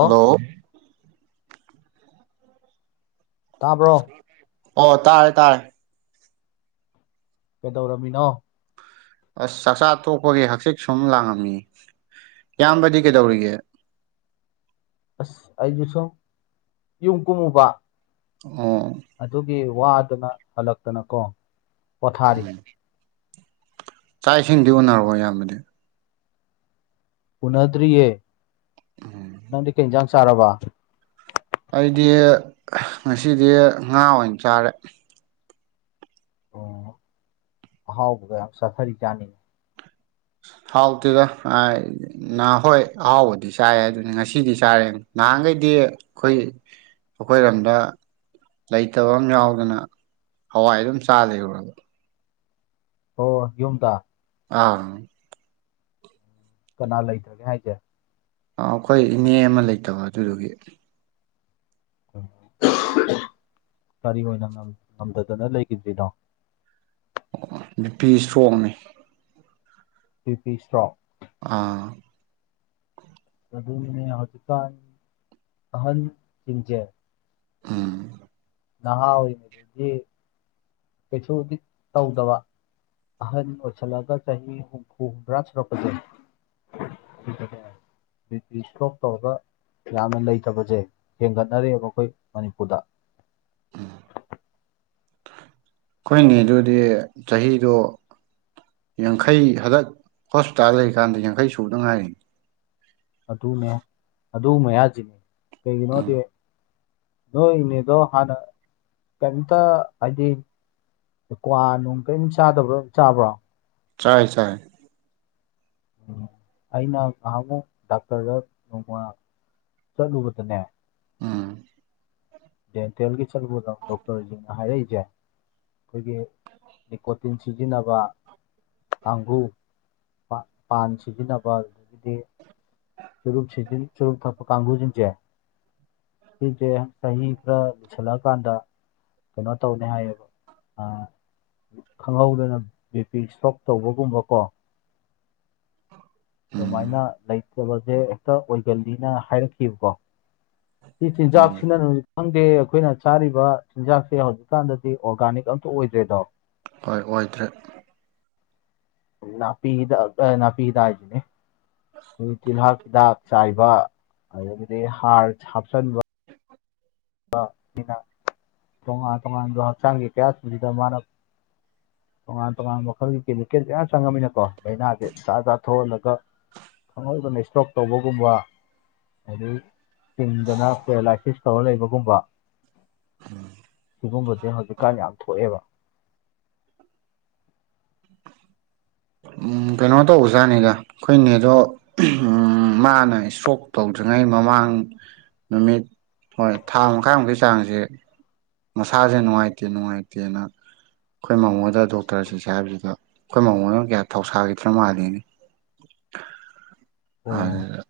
Hello ꯇꯥꯕ꯭ꯔꫭ ꯆꯠꯅꯤꯡꯗꯦꯕꯀꫭ ꯑꯣ ꯇꯥꯔꯦ ꯇꯥꯔꯦ ꯀꯩꯗꯧꯔꯝꯃꯤꯅꯣ ꯑꯁ ꯆꯥꯛꯆꯥ ꯇꫭꯛꯄꯒꯤ ꯍꯛꯆꯤꯛ ꯁꯨꯝ ꯂꯥꯡꯉꯝꯃꯤ ꯏꯌꯥꯝꯕꯗꯤ ꯀꯩꯗꯧꯔꯤꯒꯦ ꯑꯁ ꯑꯩꯁꯨ ꯁꯨꯝ ꯌꯨꯝ ꯀꯨꯝꯃꯨꯕ ꯑꫭ ꯑꯗꯨꯒꯤ ꯋꯥꯗꯨꯅ ꯍꯜꯂꯛꯇꯅ ꯀꯣ ꯄꯣꯊꯥꯔꯤ ꯎꯝ ꯆꯥꯛ ꯏꯁꯤꯡꯗꯤ ꯎꯟꯅꯔꯕꫭ ꯏꯌꯥꯝꯕꯗꯤ ꯎꯅꯗ꯭ꯔꯤꯌꯦ ꯎꯝ ꯅꯪꯗꯤ ꯀꯩ ꯌꯦꯟꯖꯥꯡ ꯆꯥꯔꯕ ꯑꯩꯗꯤ ꯉꯁꯤꯗꯤ ꯉꯥ ꯑꯣꯏꯅ ꯆꯥꯔꯦ꯫ ꯑꫭ ꯑꯍꯥꯎꯕꯒ ꯌꯥꯝ ꯆꯥꯊꯔꯤ ꯖꯥꯠꯅꯤꯅꯦ ꯍꯥꯎꯇꯦꯗ ꯀꯥꯏꯗꯩ ꯅ ꯍꯣꯏ ꯑꯍꯥꯎꯕꯗꯤ ꯆꯥꯏ ꯑꯗꯨꯅꯤ ꯉꯁꯤꯗꯤ ꯆꯥꯔꯦ ꯅꯍꯥꯟꯈꯩꯗꯤ ꯑꯩꯈꯣꯏ ꯑꯩꯈꯣꯏꯔꯣꯝꯗ ꯂꯩꯇꯕ ꯑꯃ ꯌꯥꯎꯗꯅ ꯍꯋꯥꯏ ꯑꯗꯨꯝ ꯆꯥ ꯂꯩꯔꯨꯔꯝ ꯍꫭ ꯌꯨꯝꯇ ꯑꯪ ꯀꯅꯥ ꯂꯩꯇꯒꯦ ꯍꯥꯏꯁꯦ ꯑꯩꯈꯣꯏ ꯏꯅꯦ ꯑꯃ ꯂꯩꯇꯕ ꯑꯗꯨꯗꯨꯒꯤ ꯎꯝ ꯀꯔꯤ ꯑꯣꯏꯅ ꯉꯝ ꯉꯝꯗꯗꯅ ꯂꯩꯒꯤꯗ꯭ꯔꯤꯅꯣ ꯑꯣ ꯕꯤꯄꯤ ꯏꯁꯇ꯭ꯔꯣꯛꯅꯦ ꯕꯤ ꯄꯤ ꯏꯁꯇ꯭ꯔꯣꯛ ꯑꯥ ꯑꯗꯨꯅꯤꯅꯦ ꯍꯧꯖꯤꯀꯥꯟ ꯑꯍꯟ ꯖꯤꯡꯖꯦ ꯎꯝ ꯅꯍꯥ ꯑꯣꯏꯔꯤꯉꯩꯗꯗꯤ ꯀꯩꯁꯨꯗꯤ ꯇꯧꯗꯕ ꯑꯍꯟ ꯑꯣꯏꯁꯜꯂꯛꯑꯒ ꯆꯍꯤ ꯍꯨꯝꯐꯨ ꯍꯨꯝꯗ꯭ꯔꯥ ꯁꯨꯔꯛꯄꯖꯦ ꯁꯤꯗꯅꯦ ꯕꯤꯄꯤ ꯏꯁꯇ꯭ꯔꯣꯛ ꯇꯧꯔꯒ ꯌꯥꯝꯅ ꯂꯩꯇꯕꯖꯦ ꯍꯦꯟꯒꯠꯅꯔꯦꯑꯦꯕ ꯑꯩꯈꯣꯏ ꯃꯅꯤꯄꯨꯔꯗ [unintelligible] ꯈꯣꯏꯅꯦꯗꯨꯗꯤ ꯆꯍꯤꯗꯣ ꯌꯥꯡꯈꯩ ꯈꯗꯛ ꯍꯣꯁꯄꯤꯇꯥꯜ ꯂꯩꯔꯤꯀꯥꯟꯗ ꯌꯥꯡꯈꯩ ꯁꯨꯗ ꯉꯥꯏꯔꯤꯅꯤ ꯑꯗꯨꯅꯦ ꯑꯗꯨ ꯃꯌꯥꯖꯤꯅꯤ ꯀꯩꯒꯤꯅꯣꯗꯤ ꯎꯝ ꯅꯣꯏ ꯏꯅꯦꯗꯣ ꯍꯥꯟꯅ ꯀ꯭ꯌꯦꯝꯇ ꯍꯥꯏꯗꯤ ꯀ꯭ꯋꯥ ꯅꯨꯡ ꯀ‌꯭ꯌꯤꯝ ꯆꯥꯗꯕ꯭ꯔꯣ ꯆꯥꯕ꯭ꯔꯣ ꯆꯥꯏ ꯆꯥꯏ ꯎꯝ ꯑꯩꯅ ꯉꯍꯥꯟꯃꯨꯛ ꯗꯥꯛꯇꯔꯗ ꯅꯣꯡꯃ ꯆꯠꯂꯨꯕꯗꯅꯦ ꯎꯝ ꯗꯦꯟꯇꯦꯜꯒꯤ ꯆꯠꯂꯨꯕ ꯃꯇꯝ ꯗꯣꯛꯇꯔꯖꯤꯡꯅ ꯍꯥꯏꯔꯛꯏꯖꯦ ꯑꯩꯈꯣꯏꯒꯤ ꯂꯤꯀꯣꯇꯤꯟ ꯁꯤꯖꯤꯟꯅꯕ ꯀꯥꯡꯒꯨ ꯄꯥꯟ ꯄꯥꯟ ꯁꯤꯖꯤꯟꯅꯕ ꯗꯤ ꯆꯨꯔꯨꯞ ꯁꯤꯖꯤꯟ ꯆꯨꯔꯨꯞ ꯊꯛꯄ ꯀꯥꯡꯕꯒꯨꯖꯤꯡꯖꯦ ꯁꯤꯖꯦ ꯆꯍꯤ ꯈꯔ ꯀꯨꯏꯁꯜꯂꯛꯑꯀꯥꯟꯗ ꯀꯩꯅꯣ ꯇꯧꯅꯤ ꯍꯥꯏꯌꯦ ꯑ ꯈꯪꯍꯧꯗꯅ ꯕꯤ ꯄꯤ ꯏꯁꯇ꯭ꯔꯣꯛ ꯇꯧꯕꯒꯨꯝꯕ ꯀꯣ ꯑꯗꯨꯃꯥꯏꯅ ꯎꯝ ꯂꯩ ꯇꯕꯁꯦ ꯍꯦꯛꯇ ꯑꯣꯏꯒꯜꯂꯤꯅ ꯍꯥꯏꯔꯛꯈꯤꯕꯀꯣ ꯁꯤ ꯆꯤꯟꯖꯥꯛ ꯎꯝ ꯁꯤꯅꯔꯖꯨ ꯈꯪꯗꯦ ꯑꯩꯈꯣꯏꯅ ꯆꯥꯔꯤꯕ ꯆꯤꯟꯖꯥꯛꯁꯦ ꯍꯧꯖꯤꯛꯀꯥꯟꯗꯗꯤ ꯑꯣꯔꯒꯥꯅꯤꯛ ꯑꯝꯇ ꯑꯣꯏꯗ꯭ꯔꯦꯗꯣ ꯍꯣꯏ ꯑꯣꯏꯗ꯭ꯔꯦ ꯅꯥꯄꯤꯍꯤꯗꯥꯛ ꯑ ꯅꯥꯄꯤꯍꯤꯗꯥꯛ ꯍꯥꯏꯖꯤꯅꯤ ꯍꯨꯖꯤꯛ ꯇꯤꯜꯍꯥꯛ ꯍꯤꯗꯥꯛ ꯆꯥꯏ ꯕ ꯑꯗꯒꯤꯗꯤ ꯍꯥꯔ ꯍꯥꯞꯆꯟꯕ ꯕ ꯁꯤꯅ ꯇꯣꯉꯥꯟ ꯇꯣꯉꯥꯟꯕ ꯍꯛꯆꯥꯡꯒꯤ ꯀꯌꯥꯠꯁꯤꯖꯤꯗ ꯃꯥꯅ ꯇꯣꯉꯥꯟ ꯇꯣꯉꯥꯟꯕ ꯃꯈꯜꯒꯤ ꯀꯦꯃꯤꯀꯦꯜꯖꯦ ꯀꯌꯥ ꯆꯪꯉꯝꯅꯤꯅꯀꯣ ꯂꯥꯏꯅꯥꯖꯦ ꯖꯥꯠ ꯖꯥꯠ ꯊꯣꯛꯍꯜꯂꯒ ꯈꯪꯍꯧꯗꯅ ꯁ꯭ꯇꯣꯛ ꯇꯧꯕꯒꯨꯝꯕ ꯑꯗꯩ ꯍꯤꯡꯗꯅ ꯄꯦꯔꯥꯂꯥꯏꯁꯤꯁ ꯇꯧꯔ ꯂꯩꯕ ꯒꯨꯝꯕ ꯎꯝ ꯁꯤꯒꯨꯝꯕꯖꯦ ꯍꯧꯖꯤꯛꯀꯥꯟ ꯌꯥꯝ ꯊꯣꯛꯑꯦꯕ ꯎꯝ ꯀꯩꯅꯣ ꯇꯧꯕꯖꯥꯠꯅꯤꯗ ꯑꯩꯈꯣꯏ ꯅꯦꯗꯣ ꯎꯝ ꯃꯥꯅ ꯏꯁꯇ꯭ꯔꯣꯛ ꯇꯧꯗ꯭ꯔꯤꯉꯩ ꯃꯃꯥꯡ ꯅꯨꯃꯤꯠ ꯍꯣꯏ ꯊꯥ ꯃꯈꯥꯏꯃꯨꯛꯀꯤ ꯆꯥꯡꯖꯦ ꯃꯁꯥꯖꯦ ꯅꯨꯡꯉꯥꯏꯇꯦ ꯅꯨꯡꯉꯥꯏꯇꯦꯅ ꯑꯩꯈꯣꯏ ꯃꯥꯝꯃꯣꯗ ꯗꯣꯛꯇꯔ ꯆꯠꯁꯦ ꯍꯥꯏꯕꯖꯤꯗ ꯑꯩꯈꯣꯏ ꯃꯥꯝꯃꯣꯅ ꯀꯌꯥ ꯊꯧꯁꯥꯒꯤꯗ꯭ꯔ ꯃꯥꯜꯂꯦꯅꯦ ꯑꯣ [unintelligible]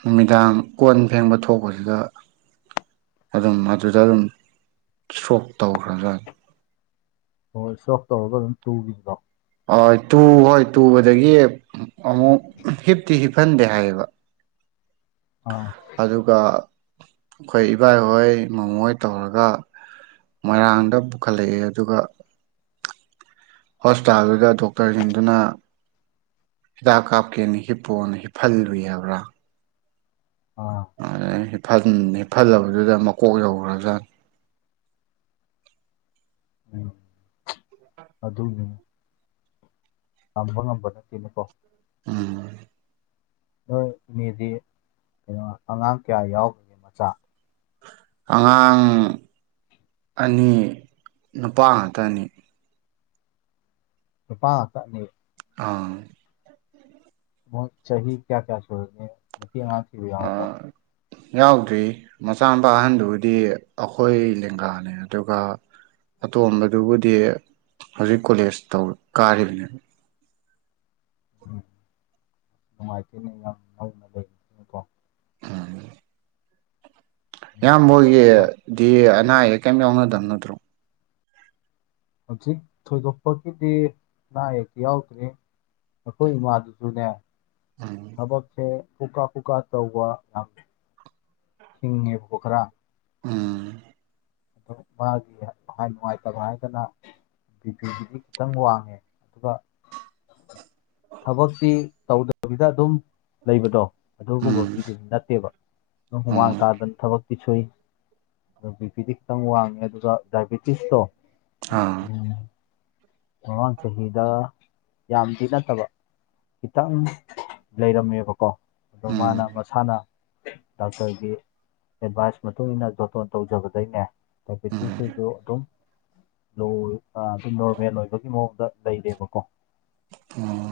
ꯅꯨꯃꯤꯗꯥꯡ ꯀꯣꯟ ꯐꯦꯡꯕ ꯊꯣꯛꯄꯁꯤꯗ ꯑꯗꯨꯝ ꯑꯗꯨꯗ ꯑꯗꯨꯝ ꯏꯁꯇ꯭ꯔꯣꯛ ꯇꯧꯈ꯭ꯔꯕꯖꯥꯠꯅꯦ ꯍꯣꯏ ꯁꯣꯞ ꯇꯧꯔꯒ ꯑꯗꯨꯝ ꯇꯨꯕꯤꯕꯣ ꯑ ꯇꯨ ꯍꯣꯏ ꯇꯨꯕꯗꯒꯤ ꯑꯃꯨꯛ ꯍꯤꯞꯇꯤ ꯍꯤꯞꯍꯟꯗꯦ ꯍꯥꯏꯌꯦꯕ ꯑꯥ ꯑꯗꯨꯒ ꯑꯈꯣꯏ ꯏꯕꯥꯏꯍꯣꯏ ꯃꯥꯝꯃꯣ ꯍꯣꯏ ꯇꯧꯔꯒ ꯃꯣꯏꯔꯥꯡꯗ ꯄꯨꯈꯠꯂꯛꯑꯦ ꯑꯗꯨꯒ ꯍꯣꯁꯄꯤꯇꯥꯜꯗꯨꯗ ꯗꯣꯛꯇꯔꯖꯤꯡꯗꯨꯅ ꯍꯤꯗꯥꯛ ꯀꯥꯞꯀꯦꯅ ꯍꯤꯞꯄꯣꯅ ꯍꯤꯞꯍꯜꯂꯨꯏ ꯍꯥꯏꯕ꯭ꯔꯥ ꯑꯥ ꯑꯗꯩ ꯍꯥꯞꯐꯜ ꯍꯤꯞꯐꯜꯂꯕꯗꯨꯗ ꯃꯀꯣꯛ ꯌꯧꯔꯕꯖꯥꯠꯅꯤ ꯎꯝ ꯑꯗꯨꯅꯤ ꯇꯝꯕ ꯉꯝꯕ ꯅꯠꯇꯦꯅꯦꯀꯣ ꯎꯝ ꯅꯣꯏ ꯃꯤꯗꯤ ꯀꯩꯅꯣ ꯑꯉꯥꯡ ꯀꯌꯥ ꯌꯥꯎ ꯑꯉꯥꯡ ꯑꯅꯤ ꯅꯨꯄꯥ ꯉꯥꯛꯇ ꯑꯅꯤ ꯅꯨꯄꯥ ꯉꯛꯇ ꯑꯅꯤ ꯑꯥ ꯃꯣꯏ ꯆꯍꯤ ꯀꯌꯥ ꯀꯌꯥ ꯁꯨꯔꯒꯦ ꯅꯨꯄꯤ ꯑꯉꯥꯡ ꯊꯤꯕ ꯌꯥꯎꯔꯕꯣ ꯌꯥꯎꯗ꯭ꯔꯦ ꯃꯆꯥ ꯃꯨꯄꯥ ꯑꯍꯟꯗꯨꯕꯨꯗꯤ ꯑꯈꯣꯏ ꯂꯦꯡꯒꯥꯅꯦ ꯑꯗꯨꯒ ꯑꯇꯣꯝꯕꯗꯨꯕꯨꯗꯤ ꯍꯧꯖꯤꯛ ꯀꯣꯂꯦꯖ ꯇꯧ ꯀꯥꯔꯤꯕꯅꯦꯕ ꯎꯝ ꯅꯨꯡꯉꯥꯏꯇꯦꯅꯤ [unintelligible] ꯎꯝ ꯏꯌꯥꯝꯕꯣꯏꯒꯤꯗꯤ ꯑꯅꯥ ꯑꯌꯦꯛ ꯀꯩꯝ ꯌꯥꯎꯅꯗꯕ ꯅꯠꯇ꯭ꯔꯣ ꯍꯧꯖꯤꯛ ꯊꯣꯏꯗꯣꯛꯄꯒꯤꯗꯤ ꯑꯅꯥ ꯑꯌꯦꯛꯇꯤ ꯌꯥꯎꯗ꯭ꯔꯦ ꯑꯈꯣꯏ ꯏꯃꯥꯗꯨꯁꯖꯨꯅꯦ ꯎꯝ ꯊꯕꯛꯁꯦ ꯄꯨꯀꯥ ꯄꯨꯀꯥ ꯇꯧꯕ ꯌꯥꯝ ꯊꯤꯡꯉꯦꯕꯀꯣ ꯈꯔ ꯎꯝ ꯑꯗꯨ ꯃꯥꯒꯤ ꯅꯨꯡꯉꯥꯏ ꯅꯨꯡꯉꯥꯏꯇꯕ ꯍꯥꯏꯔꯒꯅ ꯕꯤ [unintelligible] ꯈꯤꯇꯪ ꯋꯥꯡꯉꯦ ꯑꯗꯨꯒ ꯊꯕꯛꯇꯤ ꯇꯧꯗꯕꯤꯗ ꯑꯗꯨꯝ ꯂꯩꯕꯗꯣ ꯑꯗꯨꯒꯨꯝꯕ ꯎꯝ ꯃꯤꯗꯨꯗꯤ ꯅꯠꯇꯦꯕ ꯑꯗꯨ ꯍꯨꯃꯥꯡ ꯎꯝ ꯇꯥꯗꯅ ꯊꯕꯛ ꯄꯤ ꯁꯣꯏ ꯕꯤ ꯄꯤꯗꯤ ꯈꯤꯇꯪ ꯋꯥꯡꯉꯦ ꯑꯗꯨꯒ ꯗꯥꯏꯕꯤꯇꯤꯁꯇꯣ ꯑꯥ ꯎꯝ ꯃꯃꯥꯡ ꯆꯍꯤꯗ ꯌꯥꯝꯗꯤ ꯅꯠꯇꯕ ꯈꯤꯇꯪ ꯂꯩꯔꯝꯃꯦꯕꯀꯣ ꯑꯗꯣ ꯎꯝ ꯃꯥꯅ ꯃꯁꯥꯅ ꯗꯥꯛꯇꯔꯒꯤ ꯑꯦꯗꯚꯥꯏꯁ ꯃꯇꯨꯡꯏꯟꯅ ꯖꯣꯇꯣꯟ ꯇꯧꯖꯕꯗꯩꯅꯦ ꯎꯝ ꯗꯥꯏꯐꯦꯇꯤꯁꯅꯁꯨ ꯑꯗꯨꯝ ꯂꯣ ꯑ ꯑꯗꯨꯝ ꯅꯣꯔꯃꯦꯜ ꯑꯣꯏ ꯃꯑꯣꯡꯗ ꯂꯩꯔꯦꯕꯀꯣ ꯎꯝ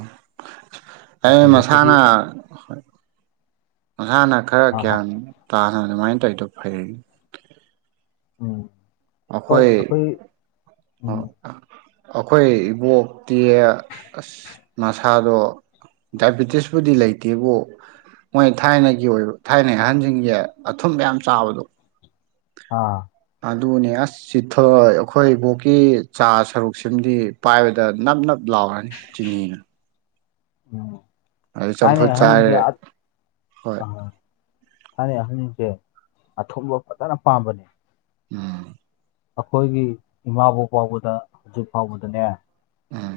ꯑꯩ ꯍꯧꯖꯤꯛꯄꯨꯗꯤ ꯃꯁꯥꯅ ꯃꯁꯥꯅ ꯈꯔ ꯑ, ꯍ ꯒ꯭ꯌꯥꯟ ꯇꯥꯅ ꯑꯗꯨꯃꯥꯏꯅ ꯇꯧꯏꯗꯣ ꯐꯩ ꯎꯝ ꯍꯣꯏ ꯑꯩꯈꯣꯏ ꯑꯈꯣꯏ ꯎꯝ ꯑꯈꯣꯏ ꯏꯕꯣꯛꯇꯤ ꯑꯁ ꯃꯁꯥꯗꯣ ꯗꯥꯏꯕꯤꯇꯤꯁꯄꯨꯗꯤ ꯂꯩꯇꯦꯕꯨ ꯃꯣꯏ ꯊꯥꯏꯅꯒꯤ ꯑꯣꯏꯕ ꯊꯥꯏꯅꯒꯤ ꯑꯍꯟꯖꯤꯡꯒꯤ ꯑꯊꯨꯝꯕ ꯌꯥꯝ ꯆꯥꯕꯗꯣ ꯑꯥ ꯑꯗꯨꯅꯦ ꯑꯁ ꯆꯤꯊꯣꯏ ꯑꯈꯣꯏ ꯏꯕꯣꯛꯀꯤ ꯆꯥ ꯁꯔꯨꯛꯁꯤꯝꯗꯤ ꯄꯥꯏꯕꯗ ꯅꯞ ꯅꯞ ꯂꯥꯎꯔꯅꯤ ꯆꯤꯅꯤꯅ ꯎꯝ ꯑꯗꯩ ꯊꯥꯏꯅꯩ ꯆꯝꯐꯨꯠ ꯑꯍꯟꯖꯤꯡꯖꯦ ꯆꯥꯔꯦ ꯑꯠ ꯍꯣꯏ ꯑꯥ ꯊꯥꯏꯅꯩ ꯑꯍꯟꯖꯤꯡꯖꯦ ꯑꯊꯨꯝꯕ ꯐꯖꯅ ꯄꯥꯝꯕꯅꯦ ꯎꯝ ꯑꯈꯣꯏꯒꯤ ꯏꯃꯥꯕꯣꯛ ꯐꯥꯎꯕꯗ ꯍꯧꯖꯤꯛ ꯐꯥꯎꯕꯗꯅꯦ ꯑꯥ ꯎꯝ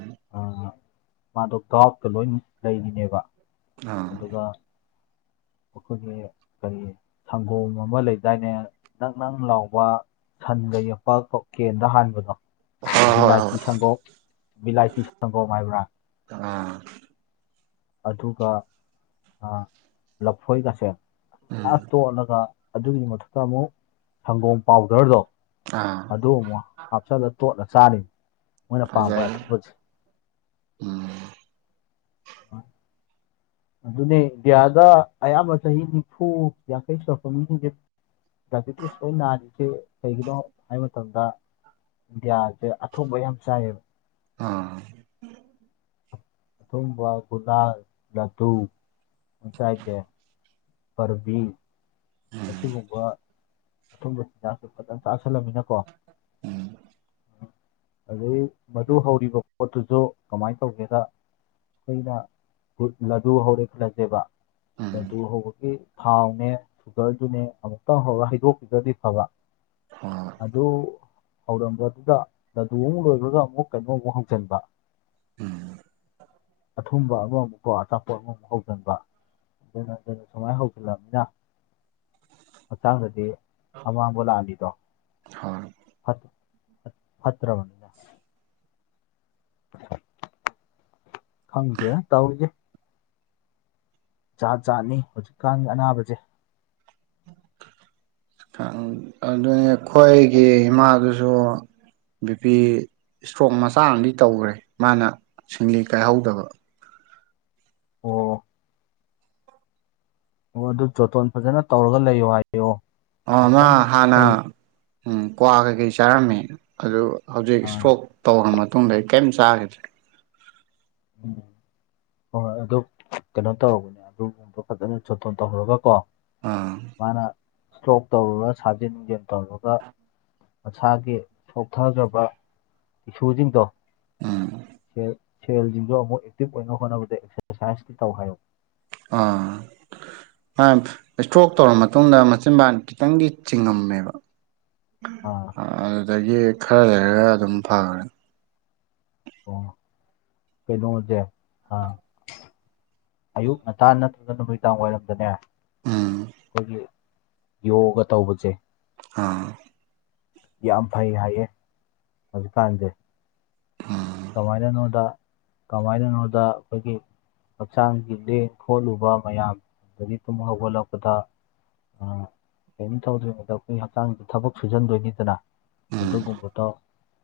ꯃꯥꯗꯣ ꯒꯥꯎꯠꯀ ꯂꯣꯏꯟ ꯂꯩꯔꯤꯅꯦꯕ ꯑꯥ ꯑꯗꯨꯒ ꯑꯩꯈꯣꯏꯒꯤ ꯀꯔꯤ ꯁꯪꯒꯣꯝ ꯑꯃ ꯂꯩꯗꯥꯏꯅꯦ ꯅꯪ ꯅꯪ ꯂꯥꯎꯕ ꯁꯟꯒ ꯌꯦꯛꯄ [unintelligible] ꯀꯦꯟꯗ ꯍꯥꯟꯕꯗꯣ ꯍꯣꯏ ꯍꯣꯏ ꯕꯤꯂꯥꯏꯇꯤ ꯍꯣꯏ ꯁꯪꯒꯣꯝ ꯕꯤꯂꯥꯏꯇꯤ ꯁꯪꯒꯣꯝ ꯍꯥꯏꯕ꯭ꯔꯥ ꯑꯥ ꯑꯗꯨꯒ ꯑꯥ ꯂꯐꯣꯏꯒꯁꯦ ꯎꯝ [unintelligible] ꯇꯣꯠꯂꯒ ꯑꯗꯨꯒꯤ ꯃꯊꯛꯇ ꯑꯃꯨꯛ ꯁꯪꯒꯣꯝ ꯄꯥꯎꯗꯔꯗꯣ ꯑꯥ ꯑꯗꯨ ꯑꯃꯨꯛ ꯍꯥꯞꯆꯜꯂ ꯇꯣꯠꯂ ꯆꯥꯔꯤ ꯃꯣꯏꯅ ꯄꯥꯝꯕ ꯐꯖꯩ ꯑꯊꯨꯝꯕ [unintelligible] ꯎꯝ ꯑꯗꯨꯅꯦ ꯏꯟꯗꯤꯌꯥꯗ ꯑꯌꯥꯝꯕ ꯆꯍꯤ ꯅꯤꯐꯨ ꯌꯥꯡꯈꯩ ꯁꯨꯔꯛꯄ ꯃꯤꯖꯤꯡꯖꯦ ꯗꯥꯏꯄꯤꯇꯤꯁ ꯂꯣꯏ ꯅꯥꯔꯤꯖꯦ ꯀꯩꯒꯤꯅꯣ [unintelligible] ꯃꯇꯝꯗ ꯏꯟꯗꯤꯌꯥꯖꯦ ꯑꯊꯨꯝꯕ ꯌꯥꯝ ꯆꯥꯏ [unintelligible] ꯑꯥ ꯑꯊꯨꯝꯕ ꯒꯨꯂꯥ ꯂꯗꯨ [unintelligible] ꯆꯥꯏꯖꯦ ꯄ꯭ꯔꯕꯤ ꯎꯝ ꯑꯁꯤꯒꯨꯝꯕ ꯑꯊꯨꯝꯕ ꯆꯤꯟꯖꯥꯛꯇꯣ ꯐꯖꯅ ꯆꯥꯁꯟꯂꯝꯅꯤꯅ ꯀꯣ ꯎꯝ ꯑꯗꯩ ꯃꯗꯨ ꯍꯧꯔꯤꯕ ꯄꯣꯠꯇꯨꯖꯨ ꯀꯃꯥꯏ ꯇꯧꯒꯦꯗ ꯑꯩꯈꯣꯏꯅ ꯂꯗꯨ ꯍꯧꯔꯦ ꯈꯠꯂꯖꯦꯕ ꯎꯝ ꯂꯗꯨ ꯍꯧꯕꯒꯤ ꯊꯥꯎꯅꯦ ꯁꯨꯒꯔꯗꯨꯅꯦ ꯑꯃꯨꯛꯇꯪ ꯍꯧꯔꯥ ꯍꯩꯗꯣꯛꯄꯤꯗ꯭ꯔꯗꯤ ꯐꯕ [unintelligible] ꯑꯗꯨ ꯍꯧꯔꯝꯕꯗꯨꯗ ꯂꯗꯨ ꯑꯃꯨꯛ ꯂꯣꯏꯕꯒ ꯑꯃꯨꯛ ꯀꯩꯅꯣꯃꯨꯛ ꯍꯧꯖꯟꯕ ꯎꯝ ꯑꯊꯨꯝꯕ ꯑꯃꯃꯨꯛꯀꯣ ꯑꯆꯥꯄꯣꯠ ꯑꯃꯨꯛ ꯍꯧꯖꯟꯕ [unintelligible] ꯁꯨꯃꯥꯏ ꯍꯧꯗꯣꯏꯕ [unintelligible] ꯍꯛꯆꯥꯡꯗꯗꯤ ꯑꯃꯥꯡꯕ ꯂꯥꯛꯍꯟꯂꯤꯗꯣ ꯍꯣꯏ ꯐꯠ ꯐꯠꯇ꯭ꯔꯕ ꯈꯪꯗꯦꯗ ꯇꯧꯔꯤꯖꯦ ꯖꯥꯠ ꯖꯥꯥꯠꯅꯤ ꯍꯧꯖꯤꯛꯀꯥꯟꯒꯤ ꯑꯅꯥꯕꯖꯦ ꯈꯪ ꯑꯗꯨꯅꯤ ꯑꯩꯈꯣꯏꯒꯤ ꯏꯃꯥꯗꯨꯁꯨ ꯕꯤꯄꯤ ꯏꯁꯇ꯭ꯔꯣꯛ ꯃꯆꯥ ꯑꯝꯗꯤ ꯇꯧꯒ꯭ꯔꯦ ꯃꯥꯅ ꯁꯤꯡꯂꯤ ꯀꯥꯏꯍꯧꯗꯕ ꯑꯣ ꯑꯣ ꯑꯗꯨ ꯖꯣꯇꯣꯟ ꯐꯖꯅ ꯇꯧꯔꯒ ꯂꯩꯌꯣ ꯍꯥꯏꯌꯣ ꯑꯣ ꯃꯥ ꯑꯃꯨꯛꯇꯪ ꯍꯥꯟꯅ ꯇꯧ ꯎꯝ ꯀ꯭ꯋꯥ ꯀꯩꯀꯩ ꯆꯥꯔꯝꯃꯦ ꯑꯗꯨ ꯍꯧꯖꯤꯛ ꯑꯥ ꯏꯁꯇ꯭ꯔꯣꯛ ꯇꯧꯒ꯭ꯔꯥ ꯃꯇꯨꯡꯗ ꯑꯩ ꯀꯩꯝ ꯆꯥꯒꯤ [unintelligible] ꯎꯝ ꯍꯣꯏ ꯍꯣꯏ ꯑꯗꯨ ꯀꯩꯅꯣ ꯇꯧꯔꯨꯕꯅꯦ ꯑꯗꯨꯒꯨꯝꯕ ꯐꯖꯅ ꯖꯣꯇꯣꯟ ꯇꯧꯍꯧꯔꯒ ꯀꯣ ꯎꯝ ꯃꯥꯅ ꯏꯁꯇ꯭ꯔꯣꯛ ꯇꯧꯔꯨꯔꯥ ꯁꯥꯖꯦꯟ ꯅꯨꯡꯖꯦꯟ ꯇꯧꯔꯒ ꯃꯁꯥꯒꯤ ꯁꯣꯛꯊꯖꯕ ꯏꯁꯨꯖꯤꯡꯗꯣ ꯎꯝ ꯁꯦꯜ ꯁꯦꯜꯖꯤꯡꯁꯨ ꯑꯃꯨꯛ ꯑꯦꯛꯇꯤꯚ ꯑꯣꯏꯅ ꯍꯣꯠꯅꯕꯗ ꯑꯦꯛꯁꯔꯁꯥꯏꯁꯇ ꯇꯧ ꯍꯥꯏꯌꯨ ꯑꯥ ꯑꯥꯝ ꯏꯁꯇ꯭ꯔꯣꯛ ꯇꯧꯔ ꯃꯇꯨꯡꯗ ꯃꯆꯤꯟꯕꯥ ꯈꯤꯇꯪꯗꯤ ꯆꯤꯡꯉꯝꯃꯦꯕ ꯑꯥ ꯑꯥꯗꯨꯗꯒꯤ ꯈꯔ ꯂꯩꯔꯒ ꯑꯗꯨꯝ ꯐꯒ꯭ꯔꯅꯤ ꯑꯣ ꯀꯩꯅꯣꯖꯦ ꯑꯥ ꯑꯌꯨꯛ ꯉꯇꯥꯟ ꯅꯠꯇ꯭ꯔꯒ ꯅꯨꯃꯤꯗꯥꯡ ꯋꯥꯏꯔꯝꯗꯅꯦ ꯎꯝ ꯑꯩꯈꯣꯏꯒꯤ ꯌꯣꯒꯥ ꯇꯧꯕꯖꯦ ꯑꯥ ꯌꯥꯝ ꯐꯩ ꯍꯥꯏꯌꯦ ꯍꯧꯖꯤꯛꯀꯥꯟꯖꯦ ꯎꯝ ꯀꯃꯥꯏꯅꯅꯣꯗ ꯀꯃꯥꯏꯅꯅꯣꯗ ꯑꯈꯣꯏꯒꯤ ꯍꯛꯆꯥꯡꯒꯤ ꯂꯦꯡ ꯈꯣꯠꯂꯨꯕ ꯃꯌꯥꯝ ꯑꯗꯒꯤ ꯇꯨꯝ ꯍꯧꯒꯠꯂꯛꯄꯗ ꯑꯥ ꯀꯩꯝ ꯇꯧꯗ꯭ꯔꯤꯉꯩꯗ ꯑꯩꯈꯣꯏ ꯍꯛꯆꯥꯡꯖꯦ ꯊꯕꯛ ꯁꯨꯖꯟꯗꯣꯏꯅꯤꯗꯅ ꯎꯝ ꯑꯗꯨꯒꯨꯝꯕꯇꯣ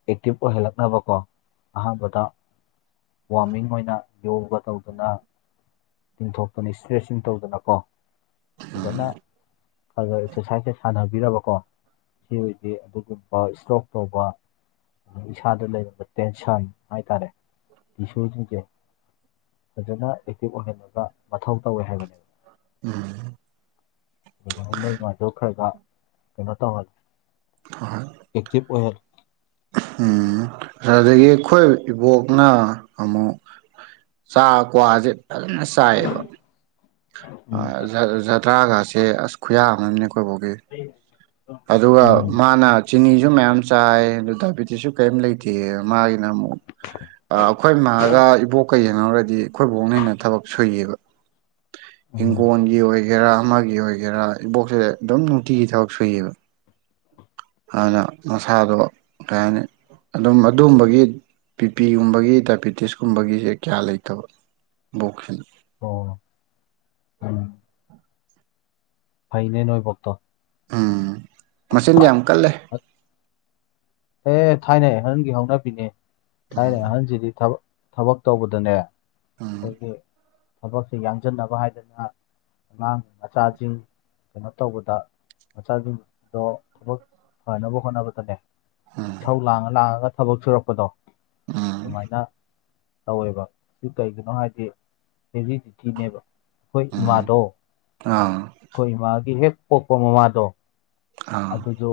ꯑꯦꯛꯇꯤꯞ ꯑꯣꯏꯍꯜꯂꯛꯅꯕꯀꯣ ꯑꯍꯥꯝꯕꯗ ꯋꯥꯃꯤꯡ ꯑꯣꯏꯅ ꯌꯣꯒꯥ ꯇꯧꯗꯅꯥ ꯇꯤꯡꯊꯣꯛꯇꯅ ꯏꯁꯇ꯭ꯔꯦꯠꯆꯤꯡ ꯇꯧꯗꯅꯀꯣ ꯐꯖꯅ ꯈꯥꯒ ꯑꯦꯛꯁꯔꯁꯥꯏꯁꯖꯦ ꯁꯥꯟꯅꯕꯤꯔꯕꯀꯣ ꯁꯤ ꯑꯣꯏꯗꯤ ꯑꯗꯨꯒꯨꯝꯕ ꯏꯁꯇ꯭ꯔꯣꯛ ꯇꯧꯕ ꯑꯗꯩ ꯏꯁꯥꯗ ꯂꯩꯔꯝꯕꯠ ꯇꯦꯟꯁꯟ ꯍꯥꯏꯇꯥꯔꯦ ꯇꯤꯁꯨꯖꯤꯡꯖꯦ ꯐꯖꯅ ꯑꯦꯛꯇꯤꯚ ꯑꯣꯏꯍꯟꯅ__ ꯄꯥ ꯃꯊꯧ ꯇꯧꯋꯦ ꯍꯥꯏꯕꯅꯦ ꯑꯗꯨ ꯃꯥꯏꯅ ꯅꯣꯏ ꯃꯥꯗꯣ ꯈꯔꯒ ꯀꯩꯅꯣ ꯇꯧꯍꯜ ꯍꯥꯍꯣꯏ ꯑꯦꯛꯇꯤꯚ ꯑꯣꯏꯍꯜ ꯑꯗꯨꯗꯒꯤ ꯑꯈꯣꯏ ꯏꯕꯣꯛꯅ ꯑꯃꯨꯛ ꯆꯥ ꯀ꯭ꯋꯥꯖꯦ__ ꯐꯖꯅ ꯆꯥꯏꯌꯦꯕ ꯎꯝ ꯑꯥ ꯖꯔ ꯖꯔꯗ꯭ꯔꯥꯒꯁꯦ ꯑꯁ ꯈꯨꯌꯥꯝ ꯑꯝꯅꯦ ꯑꯈꯣꯏ ꯕꯣꯛꯀꯤ ꯑꯗꯨꯒ ꯎꯝ ꯃꯥꯅ ꯆꯤꯅꯤꯖꯨ ꯃꯌꯥꯝ ꯆꯥꯏ ꯑꯗꯨ ꯗꯥꯏꯕꯦꯇꯤꯁꯁꯨ ꯀꯩꯝ ꯂꯩꯇꯦꯌꯦ ꯃꯥꯒꯤꯅ ꯑꯃꯨꯛ ꯑꯥ ꯑꯈꯣꯏ ꯃꯥꯒ ꯏꯕꯣꯛꯀ ꯌꯦꯡꯅꯧꯔꯗꯤ ꯑꯈꯣꯏ ꯕꯣꯛꯅ ꯍꯦꯟꯅ ꯊꯕꯛ ꯁꯨꯏꯌꯦꯕ ꯎꯝ ꯏꯡꯒꯣꯟꯒꯤ ꯑꯣꯏꯒꯦꯔꯥ ꯑꯃꯒꯤ ꯑꯣꯏꯒꯦꯔꯥ ꯏꯕꯣꯛꯁꯦ ꯑꯗꯨꯝ ꯅꯨꯡꯇꯤꯒꯤ ꯊꯕꯛ ꯁꯨꯏꯌꯦꯕ ꯑꯅ ꯃꯁꯥꯗꯣ ꯀꯩ ꯍꯥꯏꯅꯤ ꯑꯗꯨꯝ ꯑꯗꯨꯝꯕꯒꯤ ꯕꯤ ꯄꯤꯒꯨꯝꯕꯒꯤ ꯗꯥꯏꯄꯦꯇꯤꯁ ꯀꯨꯝꯕꯒꯤꯖꯦ ꯀꯌꯥ ꯂꯩꯇꯕ ꯕꯣꯛꯁꯤꯟ ꯑꯣ ꯎꯝ ꯐꯩꯅꯦ ꯅꯣꯏ ꯕꯣꯛꯇꯣ ꯎꯝ ꯃꯆꯤꯟꯗꯤ ꯌꯥꯝ ꯀꯜꯂꯦ ꯑꯦ ꯊꯥꯏꯅꯩ ꯑꯍꯟꯒꯤ ꯍꯧꯅꯕꯤꯅꯦ ꯎꯝ ꯊꯥꯏꯅꯩ ꯑꯍꯟꯖꯤꯗꯤ ꯊꯕꯛ ꯊꯕꯛ ꯇꯧꯕꯗꯅꯦ ꯎꯝ ꯈꯣꯏꯒꯤ ꯊꯕꯛꯁꯦ ꯌꯥꯡꯖꯟꯅꯕ ꯍꯥꯏꯗꯅ ꯑꯉꯥꯡ ꯃꯆꯥꯖꯤꯡ ꯀꯩꯅꯣ ꯇꯧꯕꯗ ꯃꯆꯥꯖꯤꯡꯗꯣ ꯊꯕꯛ ꯐꯅꯕ ꯍꯣꯠꯅꯕꯗꯅꯦ ꯎꯝ ꯏꯁꯧ ꯂꯥꯡꯉ ꯂꯥꯡꯉꯒ ꯊꯕꯛ ꯁꯨꯔꯛꯄꯗꯣ ꯎꯝ ꯑꯗꯨꯃꯥꯏꯅ ꯇꯧꯋꯦꯕ ꯁꯤ ꯀꯩꯒꯤꯅꯣ ꯍꯥꯏꯗꯤ ꯍꯦꯔꯤꯗꯤꯇꯤꯅꯦꯕ ꯑꯩꯈꯣꯏ ꯎꯝ ꯏꯃꯥꯗꯣ ꯍꯣꯏ ꯌꯥꯝ ꯑꯩꯈꯣꯏ ꯏꯃꯥꯒꯤ ꯍꯦꯛ ꯄꯣꯛꯄ ꯃꯃꯥꯗꯣ ꯑꯗꯨꯗꯣ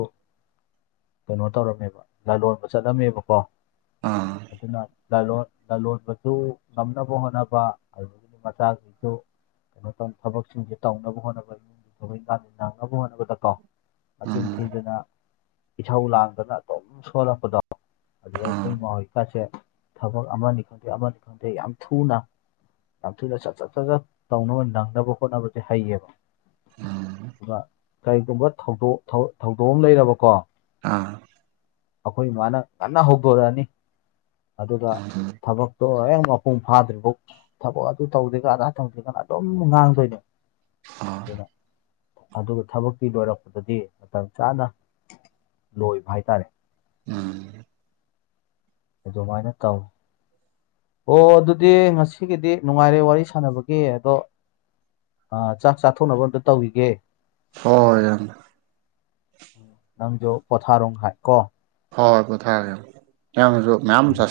ꯀꯩꯅꯣ ꯇꯧꯔꯝꯃꯦꯕ ꯂꯂꯣꯟꯕꯥ ꯆꯠꯂꯝꯃꯦꯕꯀꯣ ꯑꯥ ꯑꯗꯨꯅ ꯂꯥꯂꯣꯟ ꯂꯥꯂꯣꯟꯕꯁꯨ ꯉꯝꯅꯕ ꯍꯣꯠꯅꯕ ꯑꯗꯨꯗꯒꯤ ꯃꯆꯥꯁꯤꯡꯁꯨ ꯀꯩꯅꯣ ꯇꯧ ꯊꯕꯛꯁꯤꯡꯁꯦ ꯇꯧꯅꯕ ꯍꯣꯠꯅꯕ ꯏꯃꯨꯡꯒꯤ ꯊꯕꯛ ꯏꯟꯈꯥꯡꯁꯨ ꯅꯪꯅꯕ ꯍꯣꯠꯅꯕꯗꯀꯣ ꯃꯆꯤꯟ ꯊꯤꯗꯅ ꯏꯍꯧ ꯂꯥꯡꯗꯅ ꯑꯗꯨꯝ ꯁꯨꯍꯜꯂꯛꯄꯗꯣ ꯑꯗꯨꯗ ꯑꯩꯈꯣꯏ ꯏꯃꯥꯍꯣꯏꯀꯥꯁꯦ ꯊꯕꯛ ꯑꯃꯅꯤ ꯈꯪꯗꯦ ꯑꯃꯅꯤ ꯈꯪꯗꯦ ꯌꯥꯝ ꯊꯨꯅ ꯌꯥꯝ ꯊꯨꯅ ꯁꯠ ꯁꯠ ꯁꯠ ꯁꯠ ꯇꯧꯅꯕ ꯅꯪꯅꯕ ꯍꯣꯠꯅꯕꯁꯦ ꯍꯩꯌꯦꯕ ꯑꯗꯨꯒ ꯀꯩꯒꯨꯝꯕ ꯊꯧꯗꯣꯛ ꯊꯧ ꯊꯣꯗꯣꯛ ꯑꯃ ꯂꯩꯔꯕꯀꯣ ꯑꯥ ꯑꯈꯣꯏ ꯏꯃꯥꯅ ꯉꯟꯅ ꯍꯧꯗꯣꯔꯛꯑꯅꯤ ꯑꯗꯨꯒ ꯊꯕꯛ ꯗꯨꯒ ꯍꯣꯔꯦꯡ ꯃꯄꯨꯡ ꯐꯥꯗ꯭ꯔꯤꯐꯥꯎ ꯊꯕꯛ ꯑꯗꯨ ꯇꯧꯗꯦꯒ ꯑꯗꯥꯥ ꯇꯧꯗꯦꯒꯥꯅ ꯑꯗ ꯑꯗꯨꯝ ꯉꯥꯡꯗꯣꯏꯅꯦ ꯑꯗꯨꯅ ꯑꯗꯨꯒ ꯊꯕꯛꯇꯤ ꯂꯣꯏꯔꯛꯄꯗꯗꯤ ꯃꯇꯝ ꯆꯥꯅ ꯂꯣꯏꯕ ꯍꯥꯏꯇꯥꯔꯦ ꯎꯝ ꯑꯗꯨꯃꯥꯏꯅ ꯇꯧꯏ ꯑꯣ ꯑꯗꯨꯗꯤ ꯉꯁꯤꯒꯤꯗꯤ ꯅꯨꯡꯉꯥꯏꯔꯦ ꯋꯥꯔꯤ ꯁꯥꯟꯅꯕꯒꯤ ꯑꯗꯣ ꯑꯥ ꯆꯥꯛ ꯆꯥꯊꯣꯛꯅꯕ ꯑꯝꯇ ꯇꯧꯒꯤꯒꯦ ꯍꯣ ꯍꯣ ꯏꯌꯥꯝꯕ ꯅꯪꯖꯨ ꯄꯣꯊꯥꯔꯣ ꯉꯍꯥꯏ ꯀꯣ ꯍꯣꯏ ꯍꯣꯏ ꯄꯣꯊꯥꯔꯒꯦ [unintelligible] ꯃꯌꯥꯝꯕꯁꯨ ꯃꯌꯥꯝ ꯎꯝ ꯆꯥꯁꯜ